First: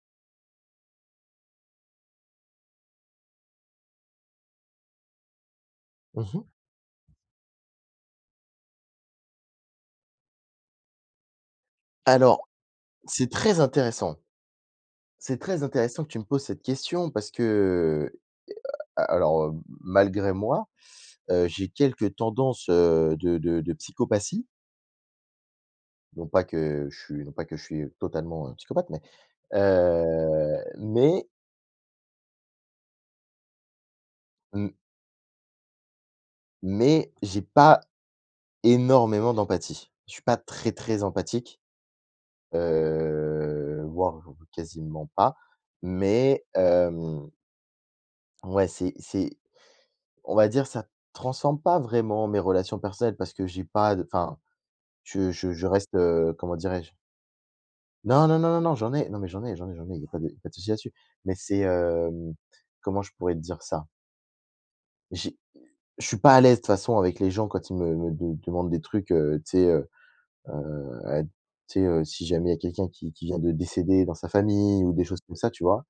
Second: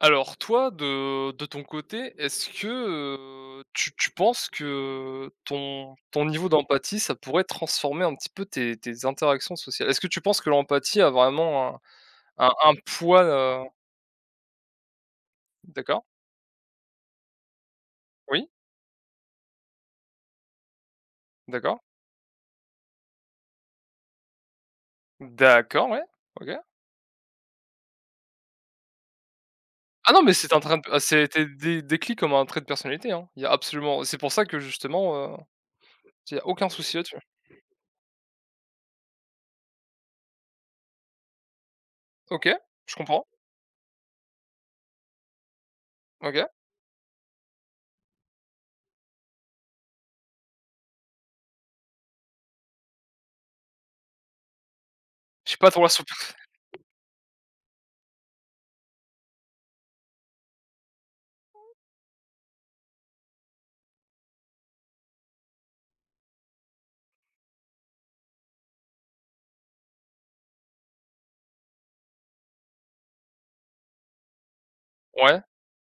Alors toi, de ton côté, est-ce que, tu penses que ton Mmh mh. niveau d'empathie, ça pourrait transformer un petit peu tes interactions sociales? Est-ce que tu penses que l'empathie a vraiment un Alors, un un poids, c'est très intéressant. C'est très d'accord, intéressant que tu me poses cette question parce que, oui, a alors, heu, malgré moi, j'ai d'accord, quelques tendances, de psychopathie. d'accord, ouais, Non pas OK. que je suis non pas que je suis totalement, psychopathe, Ah non, mais mais c'était dé décrit comme un trait de personnalité, hein. Il y a absolument C'est pour ça que m justement, il y a aucun souci mais là-dessus. j'ai pas énormément d'empathie. Je suis pas très, très empathique. OK, je comprends, Voire quasiment pas. Mais OK. Ouais, c'est on va dire, ça transforme pas vraiment mes relations personnelles parce que j'ai pas de enfin, je Je je suis je pas trop la reste, soupe. Comment dirais-je? Non, non, non, non, non, j'en ai non, mais j'en ai, j'en ai, j'en ai, il y a pas de y a pas de souci là-dessus. Mais c'est, comment je pourrais te dire ça? J'ai je suis pas à l'aise de toute façon avec les gens quand ils me me de demandent des trucs, heu, tu sais, si jamais il y a quelqu'un qui vient de décéder dans sa famille ou des choses comme Ouais. ça, tu vois?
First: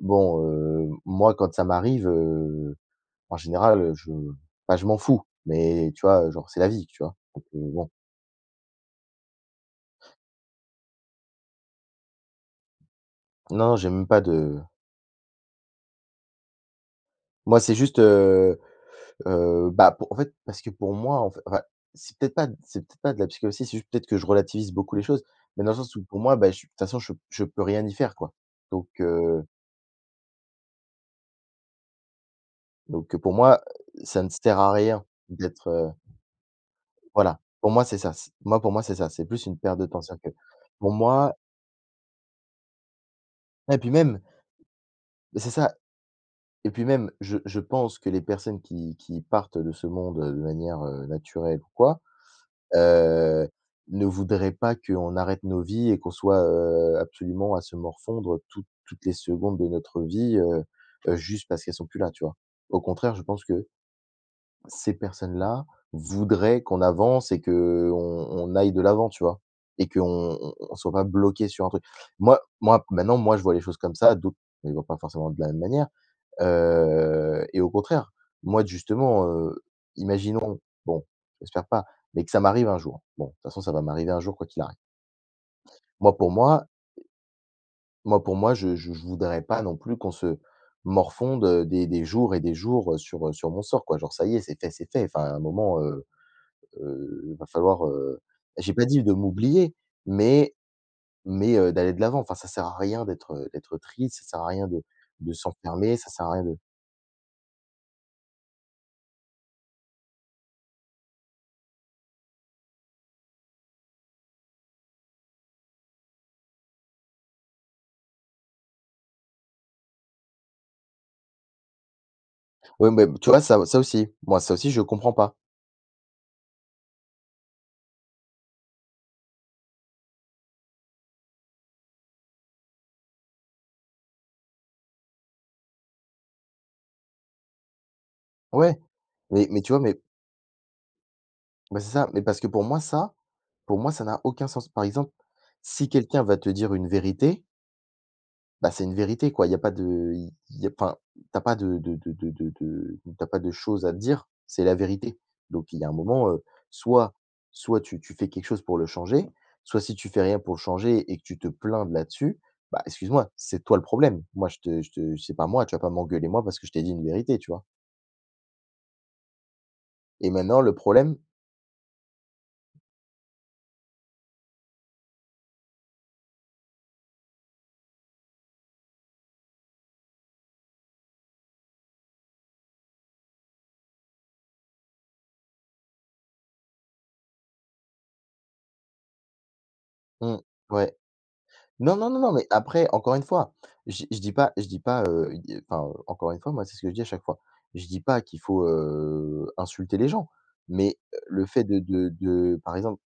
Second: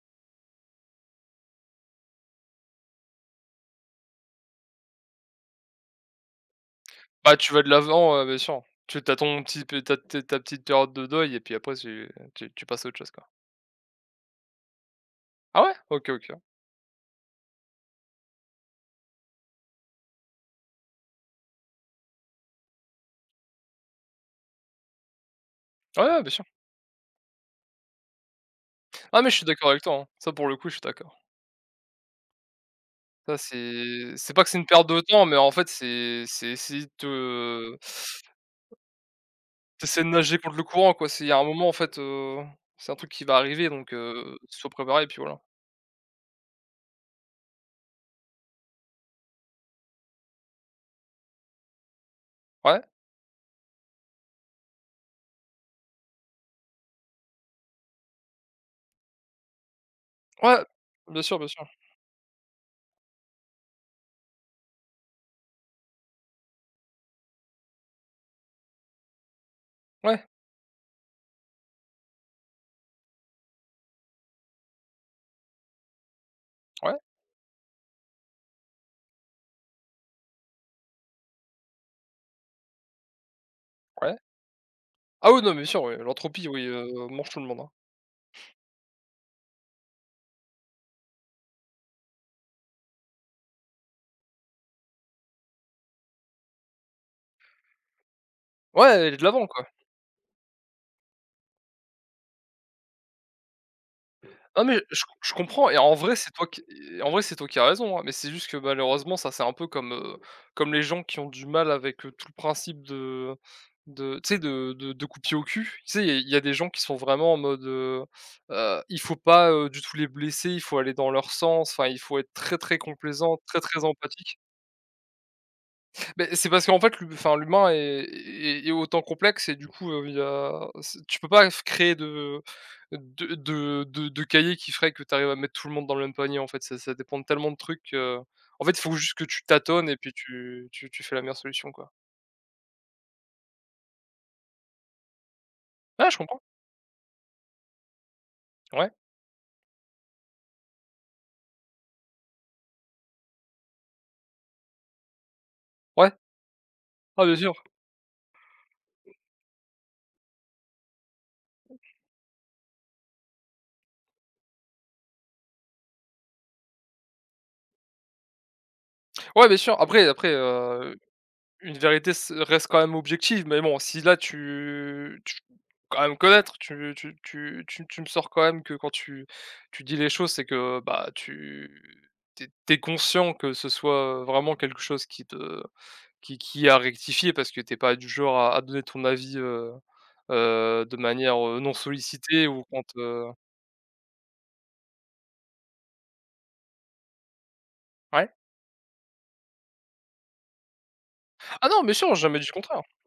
Bon, moi, quand ça m'arrive, en général, je pas je m'en fous, mais tu vois, genre, c'est la vie, tu vois? Bah, Donc, tu vas de bon. l'avant, bien sûr. Tu as ton petit p tu as ta petite période de deuil et puis après tu passes à autre chose, quoi. Non, j'ai même pas de Ah ouais? OK, OK. moi, c'est juste, bah, pour moi, en fait enfin, c'est peut-être pas de la psychologie c'est juste peut-être que je relativise beaucoup les choses, mais dans le sens Ouais, où pour ouais, bien moi, sûr. bah, je de toute façon, je peux rien y faire, quoi. Donc, Ah mais je heu, suis d'accord avec toi, hein. Ça pour le coup, je suis d'accord. donc, pour Ça moi, c'est ça ne c'est pas que c'est sert une à perte de rien temps, mais en fait d'être, c'est essayer de voilà, pour te moi, c'est ça. C moi, pour moi, c'est ça, c'est plus une perte tu de temps. essaies de C'est-à-dire que nager contre le pour courant, quoi. C'est il y moi a un moment en fait, c'est un truc qui va arriver et puis donc même sois préparé et puis voilà. mais c'est ça et puis même, je pense que les personnes qui partent de ce monde, de manière, naturelle ou quoi, Ouais, heu, ne voudraient pas qu'on arrête nos vies et qu'on soit, absolument à se morfondre toutes toutes les secondes de notre vie, ouais, bien sûr, juste bien sûr. parce qu'elles sont plus là, tu vois? Au contraire, je pense que ces personnes-là voudraient qu'on avance et qu'on on aille de l'avant, tu vois? Et qu'on Ouais, on soit pas bloqué sur un truc. Moi, je vois les choses comme ça, d'autres ne les voient pas forcément de la même manière. ouais, Et au contraire, moi justement, imaginons, bon, j'espère pas, mais que ça m'arrive un jour. Bon, de toute façon, ça va m'arriver ouais. un jour quoi qu'il arrive. Ah oui, non, mais bien sûr, oui, Moi pour l'entropie, oui, moi mange tout le monde, hein. moi pour moi, je voudrais pas non plus qu'on se morfonde, des jours et des jours, sur, sur mon sort quoi. Genre ça y est, c'est fait, c'est fait. Enfin à un moment, il va falloir, j'ai pas Ouais, dit de aller de l'avant, quoi. m'oublier, mais mais d'aller de l'avant. Enfin ça sert à rien d'être, d'être triste, ça sert à Non rien mais de je comprends, et en s'enfermer, ça vrai sert c'est à rien toi de qui et en vrai c'est toi qui as raison, hein, mais c'est juste que malheureusement ça c'est un peu comme, comme les gens qui ont du mal avec, tout le principe de tu sais de coup de pied au cul. Tu sais, il y a des gens qui sont vraiment en mode, il faut pas, du tout les blesser, il faut aller dans leur sens, enfin il faut être très, très ouais mais tu complaisant, vois très, ça ça très aussi, empathique. moi ça aussi je comprends pas. Beh, c'est parce qu'en fait, l'hu enfin, l'humain est autant complexe et du coup, il y a c tu peux pas f créer de cahier qui ferait que tu arrives à mettre tout le monde dans le même panier, en fait. Ça dépend de tellement de trucs, en fait, Ouais, il faut juste que tu mais tu vois, tâtonnes et mais puis tu fais la meilleure solution, bah, c'est quoi. ça, mais parce que pour moi ça n'a aucun sens. Par exemple, si Ah, je quelqu'un va comprends. te dire une vérité, bah, c'est Ouais, une vérité quoi, il y a pas de il y a enfin, t'as pas de de tu pas de choses à te dire, c'est la vérité. Donc il y a un ouais. moment, soit Ah, bien sûr. soit tu fais quelque chose pour le changer, soit si tu fais rien pour le changer et que tu te plains de là-dessus, bah, excuse-moi, c'est toi le problème. Moi je te c'est pas moi, tu vas pas m'engueuler moi parce que je t'ai dit une vérité, tu vois? Ouais, bien sûr. Après, Et maintenant, le problème. une vérité s reste quand même objective, mais bon, si là tu tu quand même connaître, tu me sors quand même que quand tu dis les choses, c'est que, bah, tu es conscient que ce soit vraiment quelque chose qui te qui est à rectifier parce que t'es pas du genre à donner ton avis, Mmh, ouais. de manière, non Non, non, non, non, sollicitée mais ou quand, après, encore une fois, je dis pas, i enfin, encore une fois, moi, c'est ce que je dis à chaque fois. Je dis pas ouais? qu'il faut, insulter les gens, mais, le fait Ah de non, mais sûr, de j'ai jamais dit le de par contraire. exemple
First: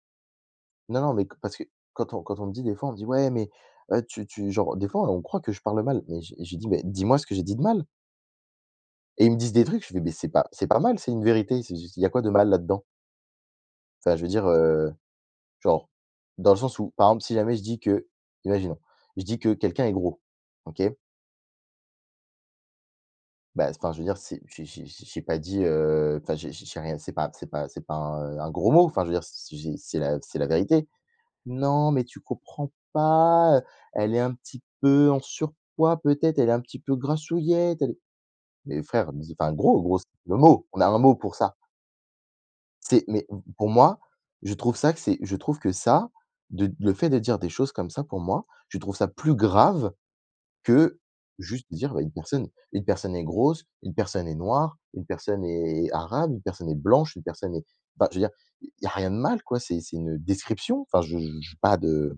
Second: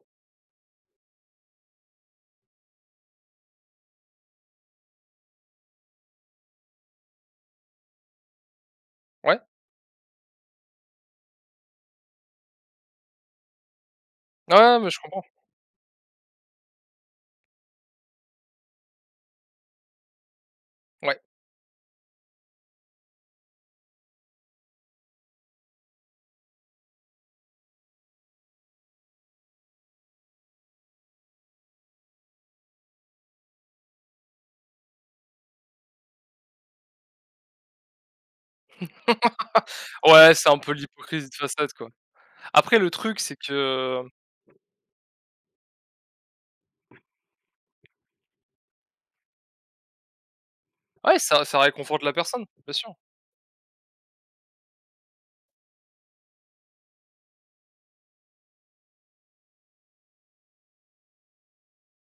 non, non, mais q parce que quand on me dit des fois, on me dit: «Ouais, mais, tu» genre des fois, on croit que je parle mal, mais j'ai dit: «Mais dis-moi ce que j'ai dit de mal» et ils me Ouais. disent des trucs, je fais: «Mais c'est pas mal, c'est une vérité, c'est juste il y a quoi de mal là-dedans?» enfin, je veux dire, Ouais, ouais, mais je comprends. genre, dans le sens où, par exemple, si jamais je dis que imaginons, je dis que quelqu'un est gros, OK? Ouais. Bah, enfin, je veux dire, c'est j'ai pas dit, enfin, j'ai rien, c'est pas c'est pas un, un gros mot, enfin, je veux dire, c'est la vérité. Non, mais tu comprends pas, elle est un petit peu en surpoids peut-être, elle est un petit peu grassouillette, elle est mais frère, dis enfin gros, gros, c'est Ouais, le c'est un mot, peu on a un mot l'hypocrisie de pour ça. façade, quoi. Après le C'est truc, mais c'est m pour moi, que je trouve ça que c'est je trouve que ça, de le fait de dire des choses comme ça, pour moi, je trouve ça plus grave que Ouais, ça juste dire, bah, réconforte la personne, bien une sûr. personne est grosse, une personne est noire, une personne est arabe, une personne est blanche, une personne est enfin je veux dire, il y a rien de mal quoi, c'est une description, enfin je j'ai pas de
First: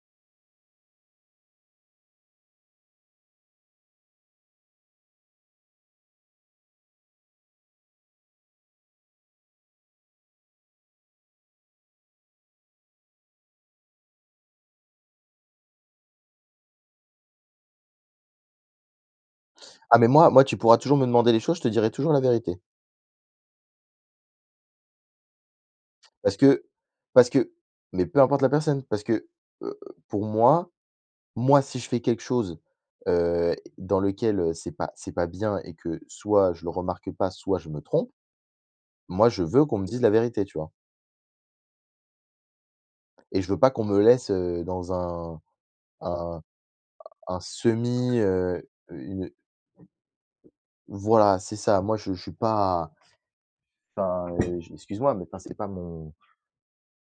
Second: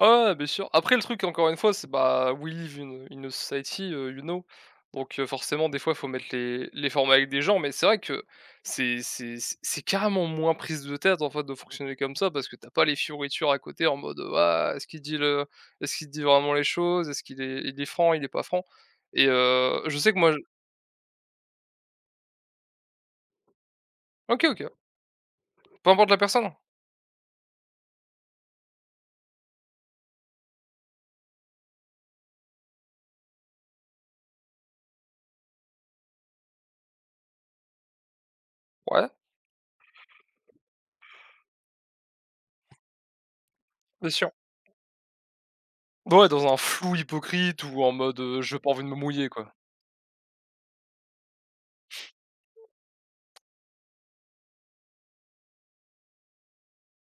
Ouais, ouais, bien sûr. Après le truc encore une fois, c'est bah, we live in a society, you know? Donc forcément des fois il faut mettre les formats avec des gens, mais c'est vrai que c'est carrément moins prise de tête en fait de fonctionner comme ça parce que t'as pas les fioritures à côté en mode, «Ah, est-ce qu'il dit vraiment les choses? Est-ce qu'il est il est franc, il est pas franc?» et je Ah mais sais que moi moi je moi tu pourras toujours me demander les choses, je te dirai toujours la vérité. OK, OK. Peu importe la Parce personne? que parce que mais peu importe la personne, parce que, heu, pour moi moi si je fais quelque chose, dans lequel, c'est pas bien et que soit je le remarque pas, soit je me trompe, Ouais, moi je veux qu'on me dise la vérité, tu vois? Et je veux pas qu'on me bien sûr. laisse, dans un Ouais, un dans un flou un hypocrite ou en mode, semi, je j'ai pas envie de me mouiller, une quoi. voilà, c'est ça. Moi je suis pas enfin, j excuse-moi mais enfin c'est pas mon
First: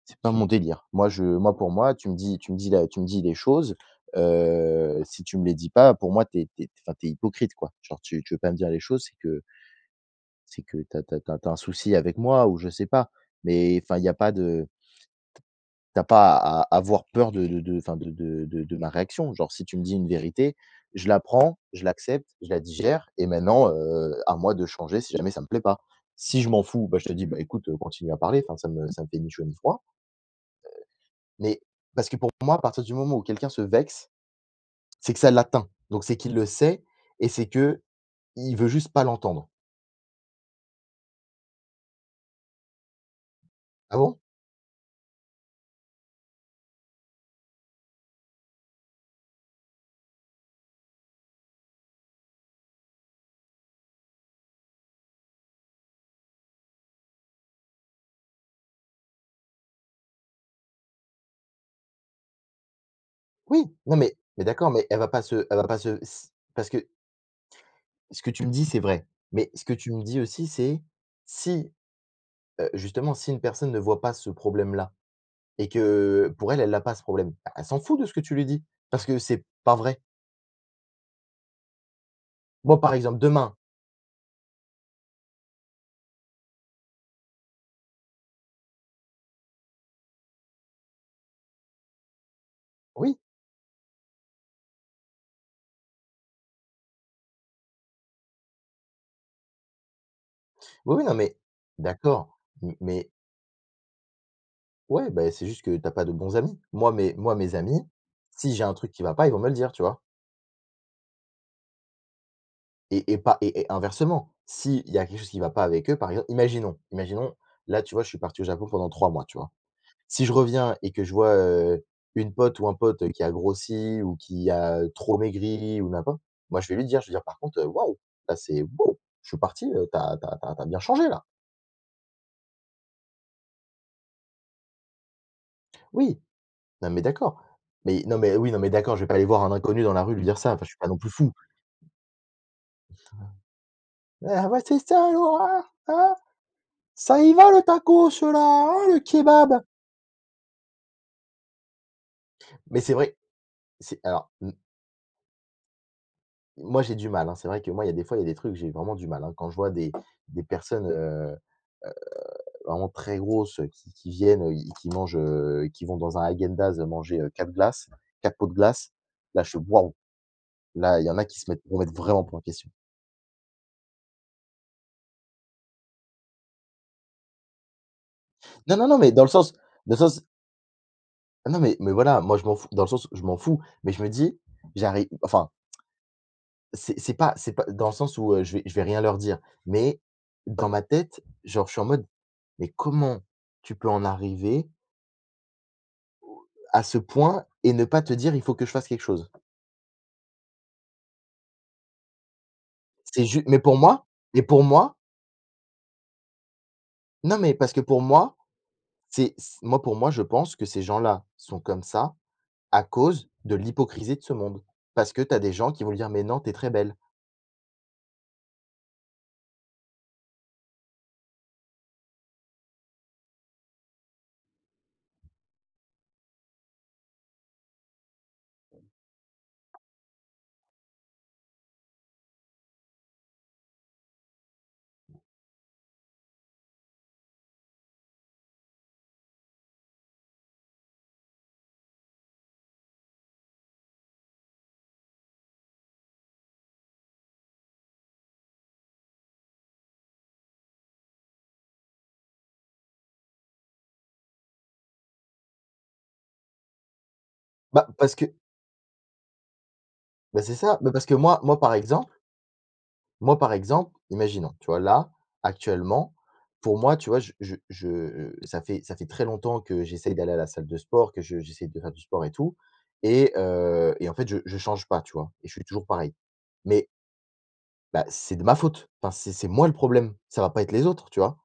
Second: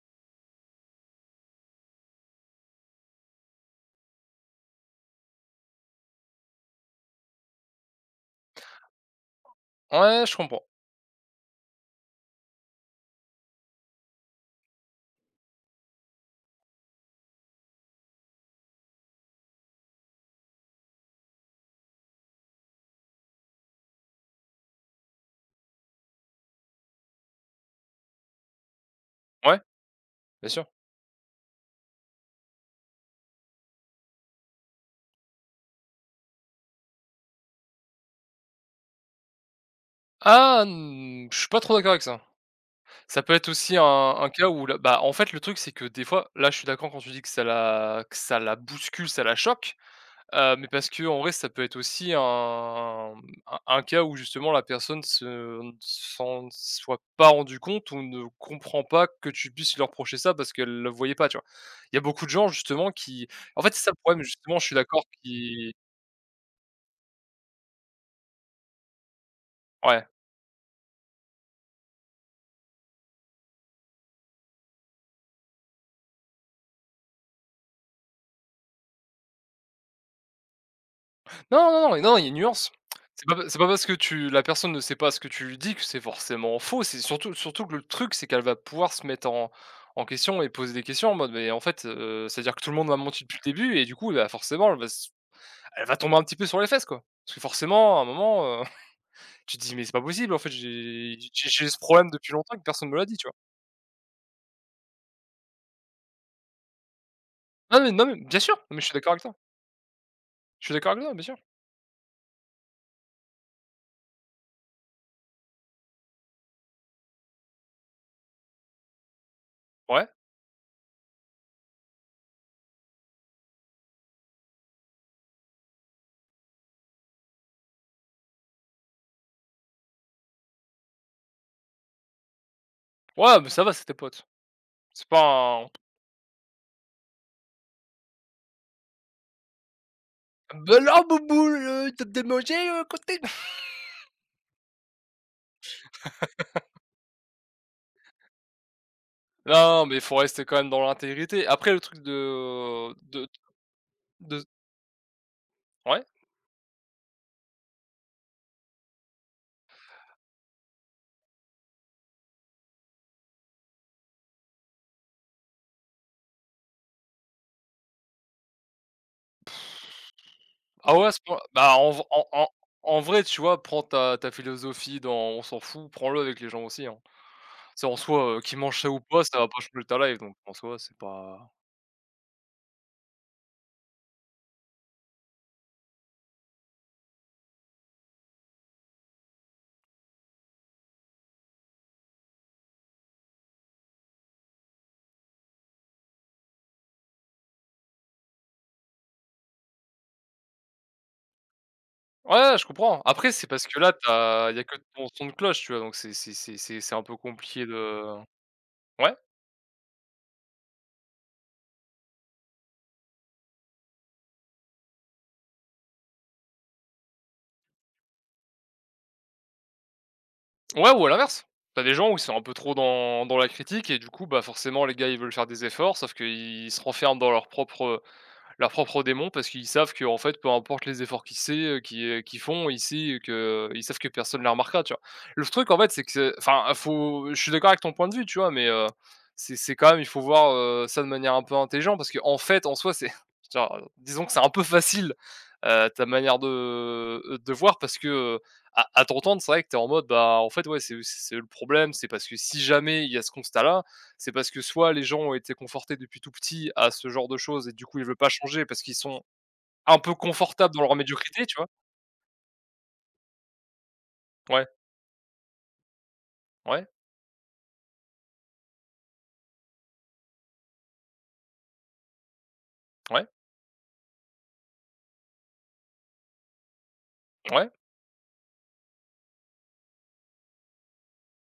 c'est pas mon délire. Moi, pour moi, tu me dis là, tu me dis les choses, si tu me les dis pas, pour moi, enfin, t'es hypocrite, quoi. Genre tu veux pas me dire les choses, c'est que Ouais, je comprends. T'as, t'as as un souci avec moi ou je sais pas. Mais enfin, il y a pas de t'as pas à avoir peur de enfin, de ma réaction. Genre si tu me dis une vérité, je la prends, je l'accepte, je la digère et maintenant, à moi de changer si jamais ça me plaît pas. Si je m'en fous, bah, je te dis: «Bah, écoute, continue à parler», enfin, ça me fait ni chaud ni Ouais, froid. bien sûr. Mais parce que pour moi, à partir du moment où quelqu'un se vexe, c'est que ça l'atteint. Donc c'est qu'il le sait et c'est que il veut juste pas l'entendre. Ah, je suis pas trop d'accord avec ça. Ça peut être aussi un Ah bon? un cas où la bah, en fait, le truc, c'est que des fois là, je suis d'accord quand tu dis que ça la bouscule, ça la choque, mais parce que en vrai, ça peut être aussi un cas où justement la personne se s'en soit pas rendu compte ou ne comprend pas que tu puisses lui reprocher ça parce qu'elle le voyait pas, tu vois? Il y a beaucoup de gens justement qui en Oui, fait, c'est ça non le mais problème mais justement, je d'accord, suis mais d'accord elle va qui pas se s parce que ce que tu me dis, c'est vrai. Mais ce que tu me ouais. dis aussi, c'est si, justement, si une personne ne voit pas ce problème-là et que pour elle, elle n'a pas ce problème, bah, elle s'en fout de ce que tu lui dis parce que c'est pas vrai. Non, non, non, non, il y a une nuance. Moi, par exemple, C'est pas demain c'est pas parce que tu la personne ne sait pas ce que tu lui dis que c'est forcément faux. C'est surtout que le truc, c'est qu'elle va pouvoir se mettre en question et poser des questions en mode: «Mais en fait, ça veut dire que tout le monde m'a oui, menti depuis le début.» Et du coup, bah, forcément, elle va tomber un petit peu sur les fesses, quoi. Parce que forcément, à un moment, tu te dis: «Mais c'est pas possible, en fait, oui, non j'ai mais j'ai j'ai ce problème depuis d'accord, longtemps que m personne me l'a mais dit», tu vois? ouais, beh, c'est juste que t'as pas de bons amis. Moi, mes Non, amis, mais non, mais bien sûr, si j'ai un mais je truc suis qui d'accord va avec pas, ils toi. vont me le dire, tu vois? Je suis d'accord avec toi, bien sûr. Et pas et et inversement, s'il y a quelque chose qui va pas avec eux, par exemple, imaginons, là, tu vois, je suis parti au Japon pendant 3 mois, tu vois? Ouais. Si je reviens et que je vois, une pote ou un pote, qui a grossi ou qui a trop maigri ou n'importe, moi, je vais lui dire, je vais dire: «Par contre, waouh, là, c'est waouh, je suis parti, t'as t'as tu as bien changé, là». Ouais, mais ça va, c'est tes potes. C'est pas un: «Oui, non, mais d'accord». Mais non, mais oui, non, mais d'accord, je vais pas aller voir un inconnu dans la rue lui dire ça, enfin, je «Bah, suis pas non alors, plus fou. Bouboule, tu as bien côté?» Ah ouais, c'est ça l'horreur, hein? Ça y va le tacos là, hein, le kebab? Non, mais il faut rester quand même dans l'intégrité. Après le truc Mais de c'est vrai, c'est alors, de m ouais? moi j'ai du mal, hein, c'est vrai que moi il y a des fois, il y a des trucs, j'ai vraiment du mal, hein. Quand je vois des personnes, vraiment très grosses, qui viennent, et qui mangent, qui vont dans un Häagen-Dazs manger, 4 glaces, 4 pots de glace. Là je fais: «Waouh!» Ah Là, il ouais, y à en ce a point qui se mettent bah, en remettent v vraiment en pas en en question. en vrai, tu vois, prends ta philosophie dans on s'en fout, prends-le avec les gens aussi, hein. C'est en soi, qu'ils Non, mangent non, ça non, ou mais pas, ça va pas changer dans le ta life, sens donc en soi, c'est pas non, mais voilà, moi je m'en fous, dans le sens, je m'en fous, mais je me dis: «J'arrive», enfin. C'est pas dans le sens où, je vais rien leur dire, mais dans ma tête, genre, je suis en mode: «Mais comment tu peux en arriver à ce point et ne pas te dire: "Il faut que je fasse quelque chose"?» ouais, je comprends. C'est Après, c'est juste, parce que là, tu mais as il y a pour que moi ton son de cloche, tu vois? Donc c'est un peu non, mais compliqué parce que pour de moi, ouais, c'est c moi pour moi, je pense que ces gens-là sont comme ça à cause de l'hypocrisie de ce monde. Parce que tu as des gens qui vont lui dire: «Mais non, t'es très belle». ouais ou à l'inverse. Tu as des gens où ils sont un peu trop dans la critique, et du coup, bah, forcément les gars, ils veulent faire des efforts, sauf qu'ils se renferment dans leurs propres démons, parce qu'ils savent que en fait, peu importe les efforts qu'ils font, ils savent que personne ne les remarquera, tu vois? Le truc en fait, c'est que enfin, faut je suis d'accord avec ton point de vue, tu vois? Mais, c'est quand même il faut voir, ça de manière un peu intelligente, parce que en fait, en soi, c'est genre, disons que c'est un peu facile, ta manière de, voir parce que, heu, à t'entendre, c'est vrai que t'es en mode, bah, en fait, ouais, c'est le problème, c'est parce que si jamais il y a ce constat-là, c'est parce que soit les gens ont été confortés depuis tout petit à ce genre de choses, et du Bah, coup ils parce veulent que pas changer parce qu'ils sont un peu bah, c'est confortables ça, dans bah, leur parce que moi médiocrité, tu moi, vois? par exemple Moi, par exemple, imaginons, Ouais, tu vois, là, actuellement, pour ouais, moi, tu vois, je ça fait très longtemps que j'essaye d'aller à la salle de sport, que je j'essaye de faire du sport et tout. ouais, Et en fait, je change pas, tu vois? Et je suis toujours pareil. Mais, ouais. bah, c'est de ma faute. Enfin, c'est moi le problème, ça va pas être les autres, tu vois?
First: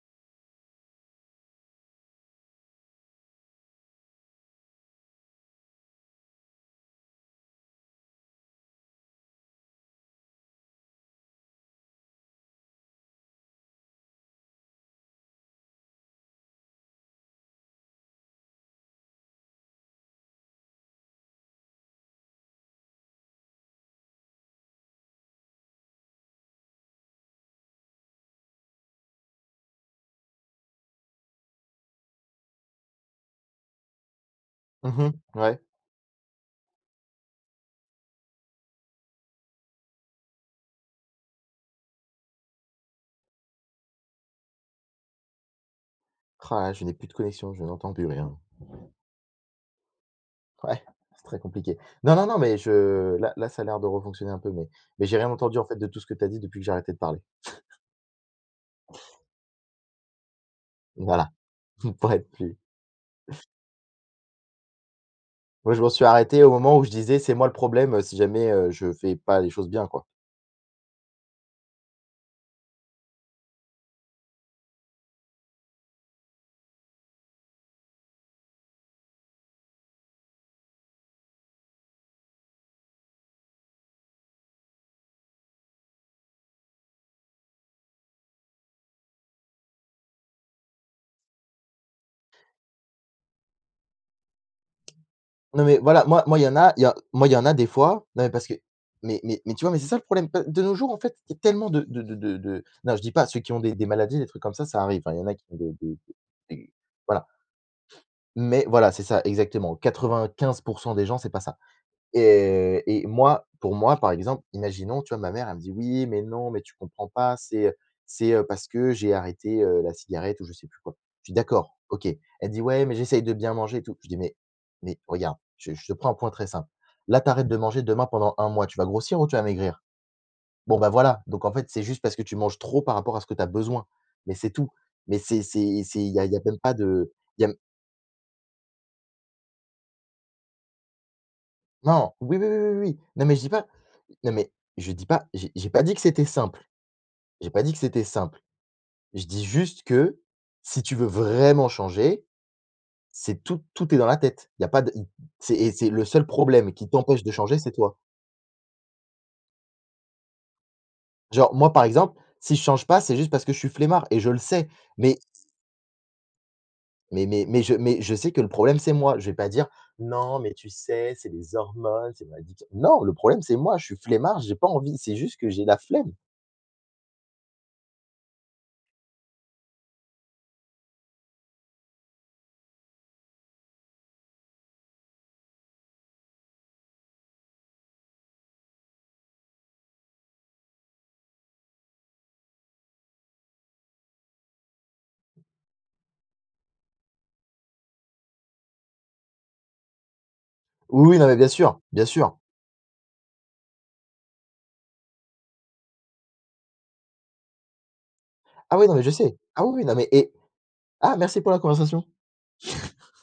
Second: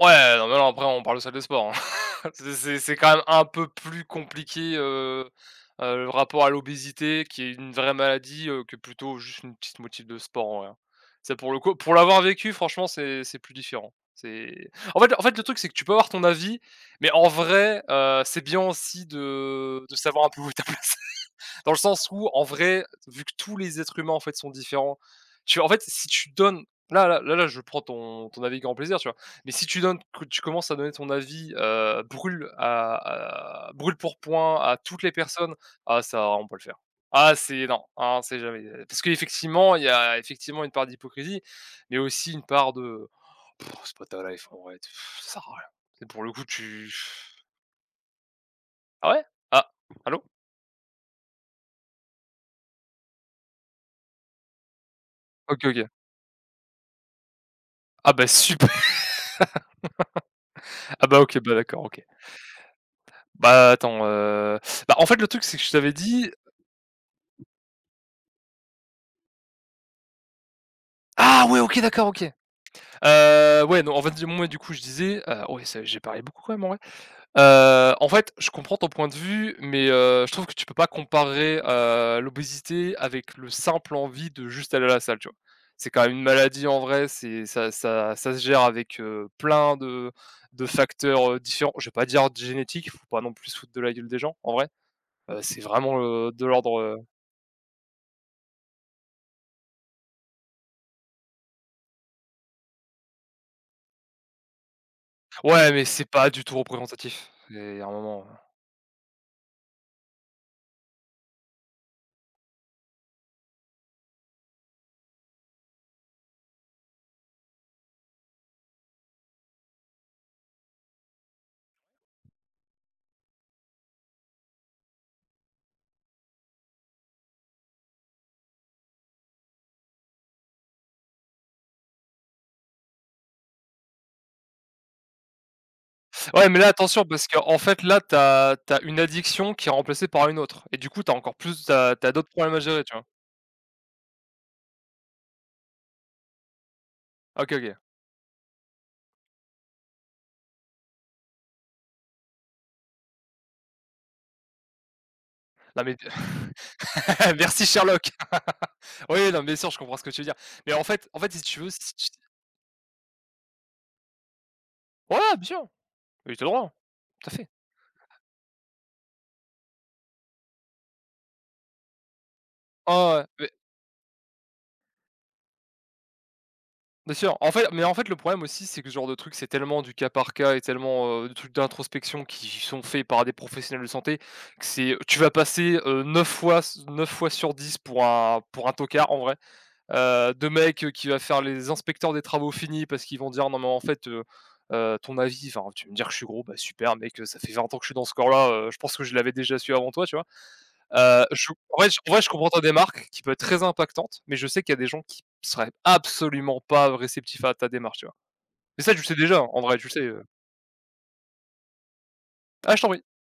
Ouais, non, mais non, après on parle de salle de sport, hein. C'est quand même un peu plus compliqué, le rapport à l'obésité qui est une vraie maladie, que plutôt juste une petite motive de sport en vrai, hein. Ça pour le coup pour l'avoir vécu franchement c'est plus différent. C'est En fait le truc c'est que tu peux avoir ton avis, mais en vrai, c'est bien aussi de savoir un peu où est ta place. Dans le sens où, en vrai, vu que tous les êtres humains, en fait, sont différents, tu en fait, si tu donnes là là là là, je prends ton avis avec grand plaisir, tu vois? Mais si tu donnes que tu commences à donner ton avis, brûle à brûle-pourpoint à toutes Mmh, les personnes, ouais. ah ça, on peut le faire. Ah c'est non, ah C'est jamais, parce qu'effectivement, il y a effectivement une part d'hypocrisie, mais aussi une part de: Pff, «C'est pas ta life en vrai, pff, ça sert à rien». Et pour le coup, Ah là, je tu n'ai plus de connexion, je n'entends plus rien. ah ouais? Ah, allô? Ouais, c'est très compliqué. Non, non, non, mais je là là, ça a l'air de refonctionner un peu, mais j'ai rien entendu, en OK, fait, de OK. tout ce que tu as dit depuis que j'ai arrêté de parler. Ah bah, super. Ah bah, Voilà, OK, bah, d'accord, OK. pour être plus Bah, attends, bah, en fait, le truc, c'est que je Moi, je m'en t'avais suis dit arrêté au moment où je disais: «C'est moi le problème, si jamais, je fais pas les choses bien, quoi». ah ouais, OK, d'accord, OK. Ouais, non, en fait, du coup, je disais, ouais, c'est j'ai parlé beaucoup quand même, en vrai. En fait, je comprends ton point de vue, mais je trouve que tu peux pas comparer, l'obésité avec le simple envie de juste aller à la salle, tu vois? C'est quand même une maladie, en vrai, c'est ça se gère avec, plein de facteurs, différents. Je vais pas dire génétiques, faut pas non plus se foutre de la gueule des gens, en vrai. C'est Non, mais vraiment, voilà, il de y en a, l'ordre, il y en a des fois. Non, mais parce que tu vois? Mais c'est ça le problème, pe de nos jours, en fait, il y a tellement de non, je dis pas ceux qui ont des maladies, des trucs comme ça arrive, hein, il y en a qui ont ouais, mais c'est pas du tout des voilà. représentatif. C'est Il y a un moment, Mais voilà, c'est ça, exactement. 95 des gens, c'est pas ça. Et moi, pour moi, par exemple, imaginons, tu vois, ma mère, elle me dit: «Oui, mais non, mais tu comprends pas, c'est, parce que j'ai arrêté, la cigarette», ou je sais plus quoi. Je dis: «D'accord, OK». Elle dit: «Ouais, mais j'essaye de bien manger et tout». Je dis: «Mais regarde, je te prends un point très simple. Là, t'arrêtes de manger demain pendant un mois, tu vas grossir ou tu vas maigrir? Bon, bah, voilà, donc en fait, c'est juste parce que tu manges trop par rapport à ce que tu as besoin, mais c'est tout». Mais c'est il y a ouais, mais même là pas attention, de parce y a qu'en fait là, t'as as une addiction qui est remplacée par une autre, et du coup t'as encore plus t'as t'as non, d'autres oui, oui, problèmes oui, à oui, gérer, tu oui. vois? Non, mais je dis pas non, mais je dis pas j'ai pas dit que c'était simple. Ah, J'ai OK, pas dit OK. que c'était simple. Je dis juste que si tu veux vraiment changer, c'est tout tout est dans la tête. Il y a pas de c'est Et Non c'est mais le seul problème qui t'empêche de changer, merci c'est toi. Sherlock. Oui, non, mais bien sûr, je comprends ce que tu veux dire. Mais en fait, si Genre tu veux, moi, si par tu exemple, si je change pas, c'est juste parce que je suis flemmard et je le sais. Mais ouais, bien sûr, mais tu le droit, mais tout à mais fait. mais je mais je sais que le problème, c'est moi. Je vais pas dire: «Non, mais tu sais, c'est les hormones, c'est mon addiction». Ouais, Non, le ouais. problème, Ouais. c'est moi, je suis flemmard, j'ai pas envie, c'est juste que j'ai la flemme. Bien sûr. En fait mais en fait, le problème aussi, c'est que ce genre de truc, c'est tellement du cas par cas et tellement, de trucs d'introspection qui sont faits par des professionnels de santé, que c'est tu vas passer, 9 fois 9 fois sur 10 pour un tocard en vrai, de mec, qui va faire les inspecteurs des travaux finis, parce qu'ils vont dire: «Non mais en fait, ton avis enfin, tu veux me dire que je suis gros? Bah super mec, ça fait 20 ans que je suis dans ce corps-là, je pense que je l'avais déjà su avant toi», tu vois? Oui, oui, non, mais bien Je sûr, bien en vrai, je sûr. comprends ta démarque qui peut être très impactante, mais je sais qu'il y a des gens qui seraient absolument pas réceptifs à ta démarche, tu vois? Ah Mais oui, ça, non, tu mais le je sais sais. déjà, hein, en Ah oui, vrai, oui, tu le non, sais, ah, merci pour la conversation. ah, je t'en prie.